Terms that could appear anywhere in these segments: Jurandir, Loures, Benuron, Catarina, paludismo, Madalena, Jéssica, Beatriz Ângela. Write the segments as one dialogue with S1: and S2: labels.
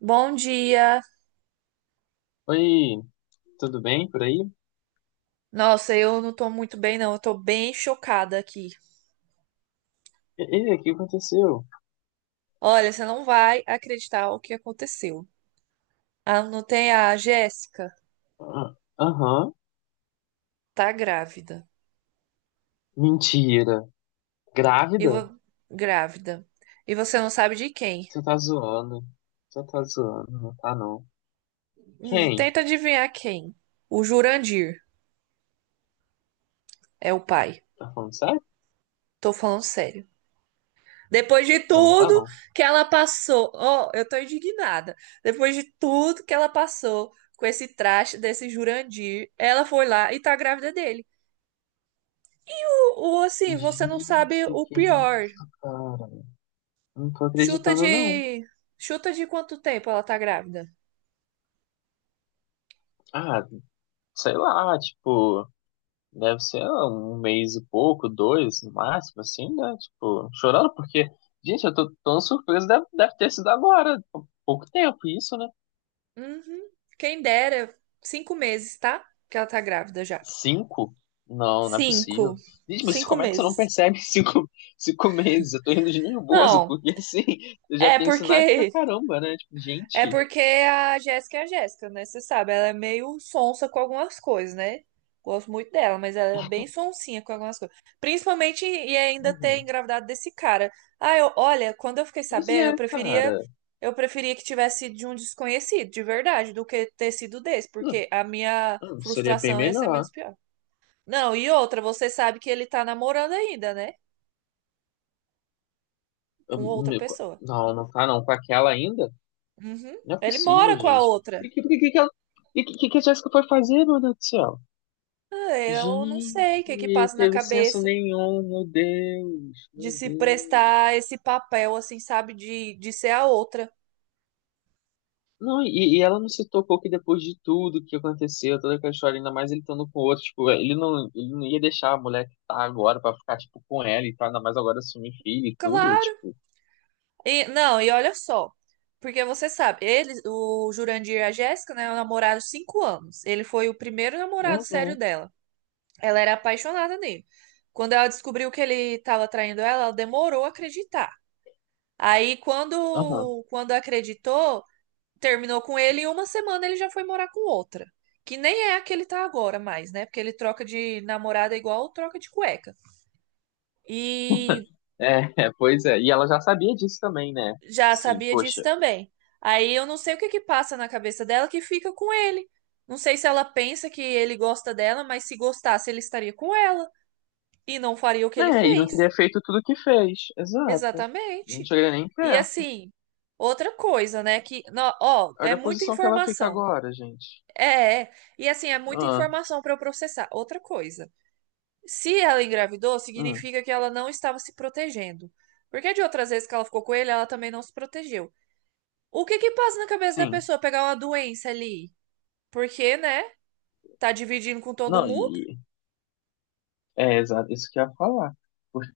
S1: Bom dia.
S2: Oi, tudo bem por aí?
S1: Nossa, eu não tô muito bem, não. Eu tô bem chocada aqui.
S2: Ei, o que aconteceu?
S1: Olha, você não vai acreditar o que aconteceu. Ah, não tem a Jéssica?
S2: Ah, aham,
S1: Tá grávida.
S2: mentira.
S1: E
S2: Grávida?
S1: vo... Grávida. E você não sabe de quem?
S2: Você tá zoando. Você tá zoando, não tá não. Quem?
S1: Tenta adivinhar quem. O Jurandir é o pai.
S2: Tá falando sério?
S1: Tô falando sério. Depois de
S2: Não, tá
S1: tudo
S2: não.
S1: que ela passou. Oh, eu tô indignada. Depois de tudo que ela passou com esse traste desse Jurandir, ela foi lá e tá grávida dele. O, assim, você não sabe
S2: Gente,
S1: o
S2: que
S1: pior.
S2: isso, cara? Não tô
S1: Chuta
S2: acreditando não.
S1: de. Chuta de quanto tempo ela tá grávida?
S2: Ah, sei lá, tipo, deve ser um mês e pouco, dois, no máximo, assim, né? Tipo, chorando porque, gente, eu tô tão surpreso, deve ter sido agora, há pouco tempo isso, né?
S1: Uhum. Quem dera, 5 meses, tá? Que ela tá grávida já.
S2: Cinco? Não, não é possível.
S1: Cinco.
S2: Diz, mas
S1: Cinco
S2: como é que você não
S1: meses.
S2: percebe cinco meses? Eu tô rindo de nervoso,
S1: Não,
S2: porque assim, eu já
S1: é
S2: tenho sinais pra
S1: porque
S2: caramba, né? Tipo,
S1: É
S2: gente.
S1: porque a Jéssica é a Jéssica, né? Você sabe, ela é meio sonsa com algumas coisas, né? Gosto muito dela, mas ela é bem sonsinha com algumas coisas. Principalmente e ainda ter
S2: Uhum.
S1: engravidado desse cara. Ah, olha, quando eu fiquei
S2: Pois
S1: sabendo,
S2: é,
S1: eu preferia
S2: cara.
S1: eu preferia que tivesse sido de um desconhecido, de verdade, do que ter sido desse,
S2: Não,
S1: porque a minha
S2: não, seria bem
S1: frustração ia ser menos
S2: melhor.
S1: pior. Não, e outra, você sabe que ele tá namorando ainda, né?
S2: Eu
S1: Com outra
S2: me-
S1: pessoa.
S2: não, não tá não. Com aquela ainda?
S1: Uhum.
S2: Não é
S1: Ele
S2: possível,
S1: mora com a
S2: gente.
S1: outra.
S2: E que a Jéssica foi fazer, meu Deus do céu?
S1: Ah, eu não sei o que que
S2: Gente,
S1: passa na
S2: teve senso
S1: cabeça
S2: nenhum, meu Deus,
S1: de
S2: meu
S1: se
S2: Deus.
S1: prestar esse papel, assim, sabe? De ser a outra.
S2: Não, e ela não se tocou que depois de tudo que aconteceu, toda aquela história, ainda mais ele estando com outro, tipo, ele não ia deixar a mulher que tá agora pra ficar, tipo, com ela e tal, ainda mais agora assumir filho e tudo,
S1: Claro.
S2: tipo,
S1: E, não, e olha só. Porque você sabe, eles, o Jurandir e a Jéssica, né, namoraram 5 anos. Ele foi o primeiro namorado sério
S2: uhum,
S1: dela. Ela era apaixonada nele. Quando ela descobriu que ele estava traindo ela, ela demorou a acreditar. Aí,
S2: aham.
S1: quando, quando acreditou, terminou com ele e uma semana ele já foi morar com outra. Que nem é a que ele tá agora mais, né? Porque ele troca de namorada igual troca de cueca. E
S2: É, é, pois é, e ela já sabia disso também, né?
S1: já
S2: Assim,
S1: sabia disso
S2: poxa,
S1: também. Aí eu não sei o que que passa na cabeça dela que fica com ele. Não sei se ela pensa que ele gosta dela, mas se gostasse, ele estaria com ela e não faria o que ele
S2: né, e não
S1: fez.
S2: teria feito tudo que fez, exato. Não
S1: Exatamente.
S2: chegaria nem
S1: E
S2: perto.
S1: assim, outra coisa, né, ó, é
S2: Olha a
S1: muita
S2: posição que ela fica
S1: informação.
S2: agora, gente.
S1: É, é. E assim, é muita
S2: Ah,
S1: informação para eu processar. Outra coisa. Se ela engravidou,
S2: hum,
S1: significa que ela não estava se protegendo. Porque de outras vezes que ela ficou com ele, ela também não se protegeu. O que que passa na cabeça da
S2: sim.
S1: pessoa pegar uma doença ali? Porque, né? Tá dividindo com todo
S2: Não,
S1: mundo?
S2: e, é, exato, isso que eu ia falar.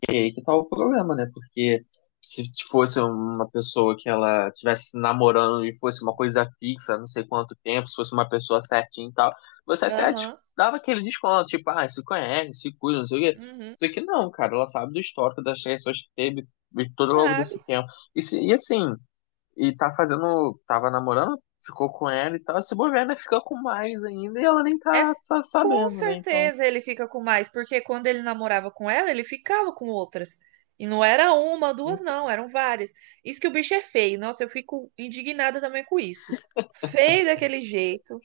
S2: E aí que tá o problema, né? Porque se fosse uma pessoa que ela estivesse namorando e fosse uma coisa fixa, não sei quanto tempo, se fosse uma pessoa certinha e tal, você até
S1: Aham.
S2: dava aquele desconto, tipo, ah, se conhece, se cuida, não sei o quê.
S1: Uhum.
S2: Isso aqui não, cara, ela sabe do histórico das pessoas que teve e todo longo
S1: Sabe?
S2: desse tempo. E, e assim, e tá fazendo, tava namorando, ficou com ela e tal, se bobear, né, fica com mais ainda e ela nem
S1: É
S2: tá
S1: com
S2: sabendo, né? Então,
S1: certeza ele fica com mais, porque quando ele namorava com ela, ele ficava com outras. E não era uma, duas, não, eram várias. Isso que o bicho é feio. Nossa, eu fico indignada também com isso. Feio daquele jeito.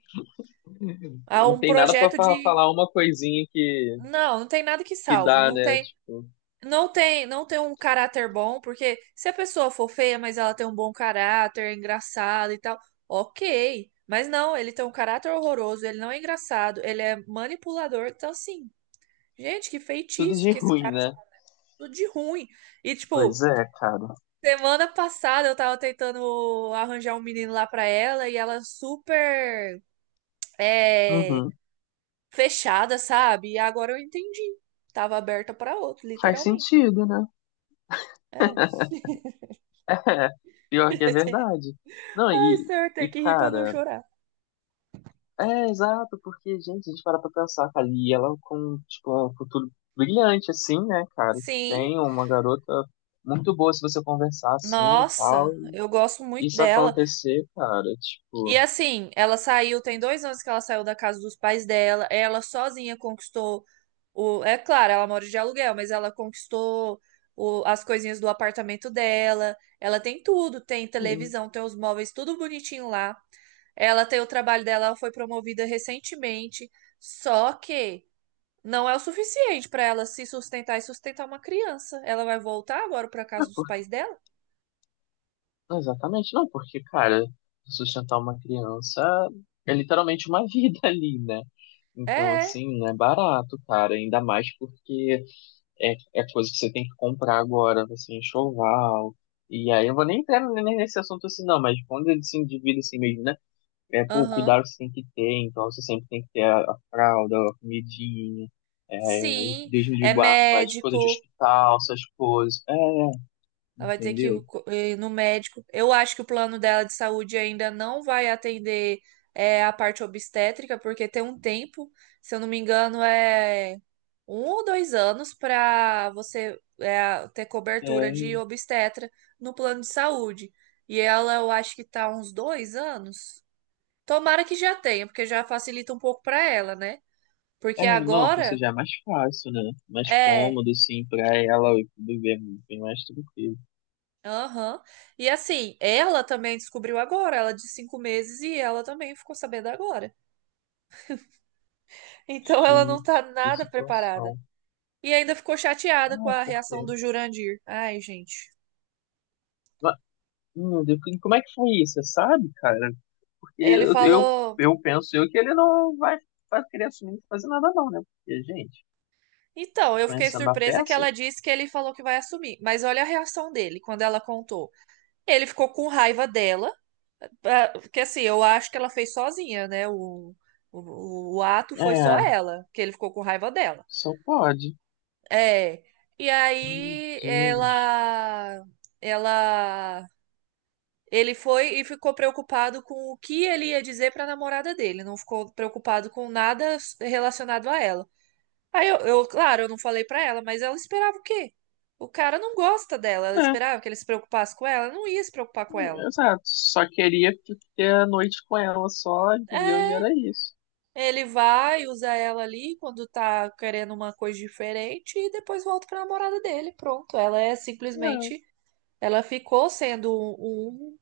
S1: Há
S2: não
S1: um
S2: tem nada pra
S1: projeto de.
S2: falar uma coisinha
S1: Não, não tem nada que
S2: que
S1: salve.
S2: dá,
S1: Não
S2: né?
S1: tem.
S2: Tipo,
S1: Não tem, não tem um caráter bom, porque se a pessoa for feia, mas ela tem um bom caráter, é engraçada e tal, ok. Mas não, ele tem um caráter horroroso, ele não é engraçado, ele é manipulador. Então, assim, gente, que
S2: tudo
S1: feitiço
S2: de
S1: que esse
S2: ruim,
S1: cara joga
S2: né?
S1: tudo de ruim. E,
S2: Pois
S1: tipo,
S2: é, cara.
S1: semana passada eu tava tentando arranjar um menino lá pra ela e ela super é,
S2: Uhum.
S1: fechada, sabe? E agora eu entendi. Tava aberta pra outro,
S2: Faz
S1: literalmente.
S2: sentido, né?
S1: É.
S2: É, pior que é verdade. Não,
S1: Ai,
S2: e,
S1: senhor, tem
S2: e
S1: que rir pra não
S2: cara,
S1: chorar.
S2: é exato, porque, gente, a gente para pra pensar, cara, e ela com, tipo, um futuro brilhante, assim, né, cara? Que
S1: Sim,
S2: tem uma garota muito boa se você conversar assim e tal.
S1: nossa,
S2: E
S1: eu gosto muito
S2: isso
S1: dela.
S2: acontecer, cara,
S1: E
S2: tipo,
S1: assim, ela saiu, tem 2 anos que ela saiu da casa dos pais dela. Ela sozinha conquistou o. É claro, ela mora de aluguel, mas ela conquistou as coisinhas do apartamento dela. Ela tem tudo, tem
S2: sim.
S1: televisão, tem os móveis, tudo bonitinho lá. Ela tem o trabalho dela, ela foi promovida recentemente. Só que não é o suficiente pra ela se sustentar e sustentar uma criança. Ela vai voltar agora pra casa
S2: É,
S1: dos pais dela?
S2: exatamente, não, porque, cara, sustentar uma criança é literalmente uma vida ali, né?
S1: É,
S2: Então,
S1: é.
S2: assim, não é barato, cara, ainda mais porque é coisa que você tem que comprar agora, assim, enxoval. E aí eu vou nem entrar nem nesse assunto assim, não, mas quando ele se endivida assim mesmo, né? É, pô, o
S1: Aham.
S2: cuidado que você tem que ter, então você sempre tem que ter a fralda, a comidinha, é,
S1: Sim,
S2: desde de
S1: é
S2: guarda, mas coisa de
S1: médico.
S2: hospital, essas coisas, é,
S1: Ela vai ter que
S2: entendeu?
S1: ir no médico. Eu acho que o plano dela de saúde ainda não vai atender a parte obstétrica, porque tem um tempo, se eu não me engano, é 1 ou 2 anos para você ter cobertura de
S2: É.
S1: obstetra no plano de saúde. E ela, eu acho que tá uns 2 anos. Tomara que já tenha, porque já facilita um pouco para ela, né? Porque
S2: É, não, ou
S1: agora
S2: seja, é mais fácil, né? Mais
S1: é,
S2: cômodo, assim, pra ela e tudo bem, bem mais tranquilo.
S1: aham. E assim, ela também descobriu agora, ela de 5 meses e ela também ficou sabendo agora. Então ela não tá
S2: Gente, que
S1: nada preparada.
S2: situação.
S1: E ainda ficou chateada com
S2: Ah,
S1: a
S2: por
S1: reação
S2: quê?
S1: do Jurandir. Ai, gente.
S2: Ma- Meu Deus, e como é que foi isso? Você sabe, cara? Porque
S1: Ele
S2: eu, eu,
S1: falou.
S2: eu penso eu que ele não vai querer assumir fazer nada não, né? Porque, gente,
S1: Então, eu fiquei
S2: conhecendo a
S1: surpresa que
S2: peça,
S1: ela disse que ele falou que vai assumir. Mas olha a reação dele quando ela contou. Ele ficou com raiva dela. Ah, porque assim, eu acho que ela fez sozinha, né? O ato foi só
S2: é,
S1: ela, que ele ficou com raiva dela.
S2: só pode.
S1: É. E
S2: Meu
S1: aí
S2: Deus.
S1: ela, ele foi e ficou preocupado com o que ele ia dizer pra namorada dele. Não ficou preocupado com nada relacionado a ela. Aí claro, eu não falei pra ela, mas ela esperava o quê? O cara não gosta dela. Ela
S2: É,
S1: esperava que ele se preocupasse com ela. Não ia se preocupar com ela.
S2: exato. Só queria ter a noite com ela só, entendeu? E
S1: É,
S2: era isso.
S1: ele vai, usa ela ali quando tá querendo uma coisa diferente e depois volta pra namorada dele. Pronto, ela é
S2: É.
S1: simplesmente, ela ficou sendo um, um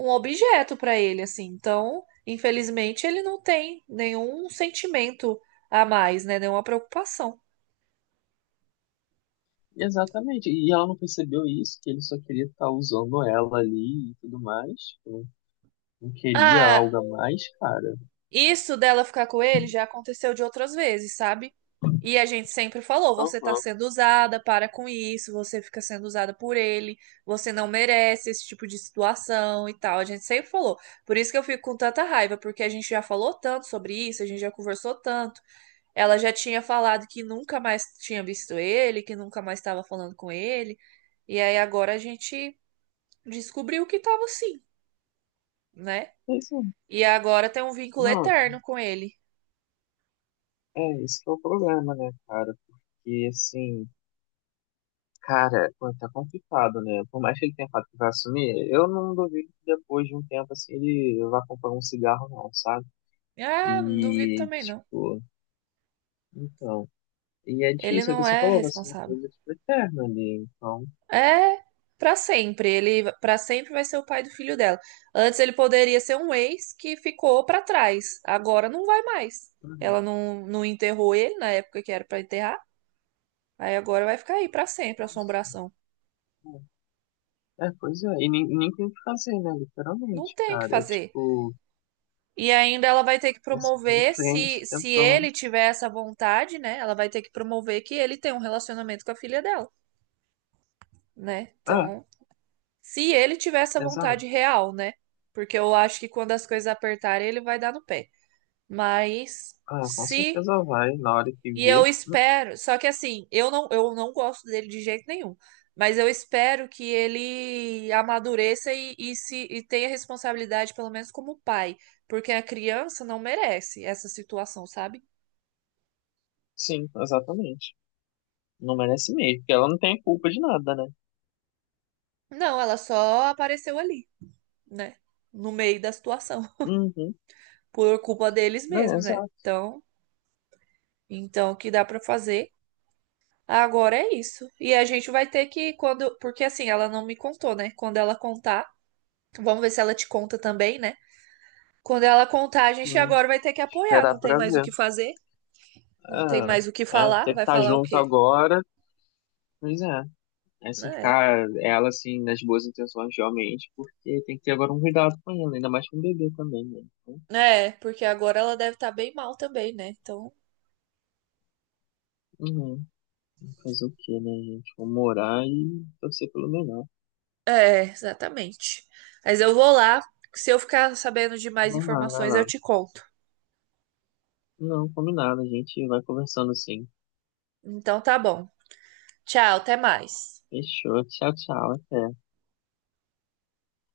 S1: um objeto pra ele, assim. Então, infelizmente, ele não tem nenhum sentimento a mais, né? Nenhuma preocupação.
S2: Exatamente. E ela não percebeu isso, que ele só queria estar usando ela ali e tudo mais, tipo, não, queria
S1: Ah,
S2: algo a mais, cara.
S1: isso dela ficar com ele já aconteceu de outras vezes, sabe? E a gente sempre falou: você tá
S2: Aham.
S1: sendo usada, para com isso, você fica sendo usada por ele, você não merece esse tipo de situação e tal. A gente sempre falou. Por isso que eu fico com tanta raiva, porque a gente já falou tanto sobre isso, a gente já conversou tanto. Ela já tinha falado que nunca mais tinha visto ele, que nunca mais estava falando com ele. E aí agora a gente descobriu que tava sim, né?
S2: Pois é.
S1: E agora tem um vínculo
S2: Não,
S1: eterno com ele.
S2: é, esse que é o problema, né, cara? Porque, assim, cara, pô, tá complicado, né? Por mais que ele tenha falado que vai assumir, eu não duvido que depois de um tempo, assim, ele vá comprar um cigarro, não, sabe?
S1: É, não duvido
S2: E,
S1: também não.
S2: tipo, então. E é
S1: Ele
S2: difícil, é o que
S1: não
S2: você
S1: é
S2: falou, vai ser uma
S1: responsável.
S2: coisa, tipo, eterna ali. Então,
S1: É pra sempre. Ele pra sempre vai ser o pai do filho dela. Antes ele poderia ser um ex que ficou pra trás. Agora não vai mais. Ela
S2: uhum.
S1: não, não enterrou ele na época que era pra enterrar. Aí agora vai ficar aí pra sempre a
S2: Nossa.
S1: assombração.
S2: É, pois é, e nem tem o que fazer, né?
S1: Não
S2: Literalmente,
S1: tem o que
S2: cara. É
S1: fazer.
S2: tipo,
S1: E ainda ela vai ter que
S2: é seguir em
S1: promover se
S2: frente
S1: se
S2: tentando.
S1: ele tiver essa vontade, né? Ela vai ter que promover que ele tem um relacionamento com a filha dela, né?
S2: Ah,
S1: Então se ele tiver essa
S2: exato.
S1: vontade real, né? Porque eu acho que quando as coisas apertarem, ele vai dar no pé. Mas
S2: Ah, com
S1: se.
S2: certeza vai, na hora que
S1: E
S2: vê.
S1: eu espero. Só que assim, eu não gosto dele de jeito nenhum. Mas eu espero que ele amadureça e se, e tenha responsabilidade, pelo menos como pai. Porque a criança não merece essa situação, sabe?
S2: Sim, exatamente. Não merece mesmo, porque ela não tem culpa de nada, né?
S1: Não, ela só apareceu ali, né? No meio da situação.
S2: Uhum,
S1: Por culpa deles
S2: não,
S1: mesmo, né?
S2: exato.
S1: Então, então o que dá pra fazer? Agora é isso. E a gente vai ter que quando, porque assim, ela não me contou, né? Quando ela contar, vamos ver se ela te conta também, né? Quando ela contar, a gente
S2: Hum,
S1: agora vai ter que apoiar, não
S2: esperar
S1: tem
S2: pra
S1: mais o
S2: ver.
S1: que fazer, não tem
S2: Ah,
S1: mais o que
S2: é,
S1: falar,
S2: ter que
S1: vai
S2: estar
S1: falar o
S2: junto
S1: quê?
S2: agora. Pois é, é
S1: Né?
S2: cercar ela, assim, nas boas intenções, realmente, porque tem que ter agora um cuidado com ela, ainda mais com o bebê também, né? Então,
S1: É, porque agora ela deve estar bem mal também, né? Então,
S2: uhum. Fazer o quê, né, gente? Vamos morar e torcer pelo melhor.
S1: é, exatamente. Mas eu vou lá, se eu ficar sabendo de mais
S2: Vamos lá, vai
S1: informações,
S2: lá.
S1: eu te conto.
S2: Não, combinado, a gente vai conversando sim.
S1: Então tá bom. Tchau, até mais.
S2: Fechou, tchau, tchau, até.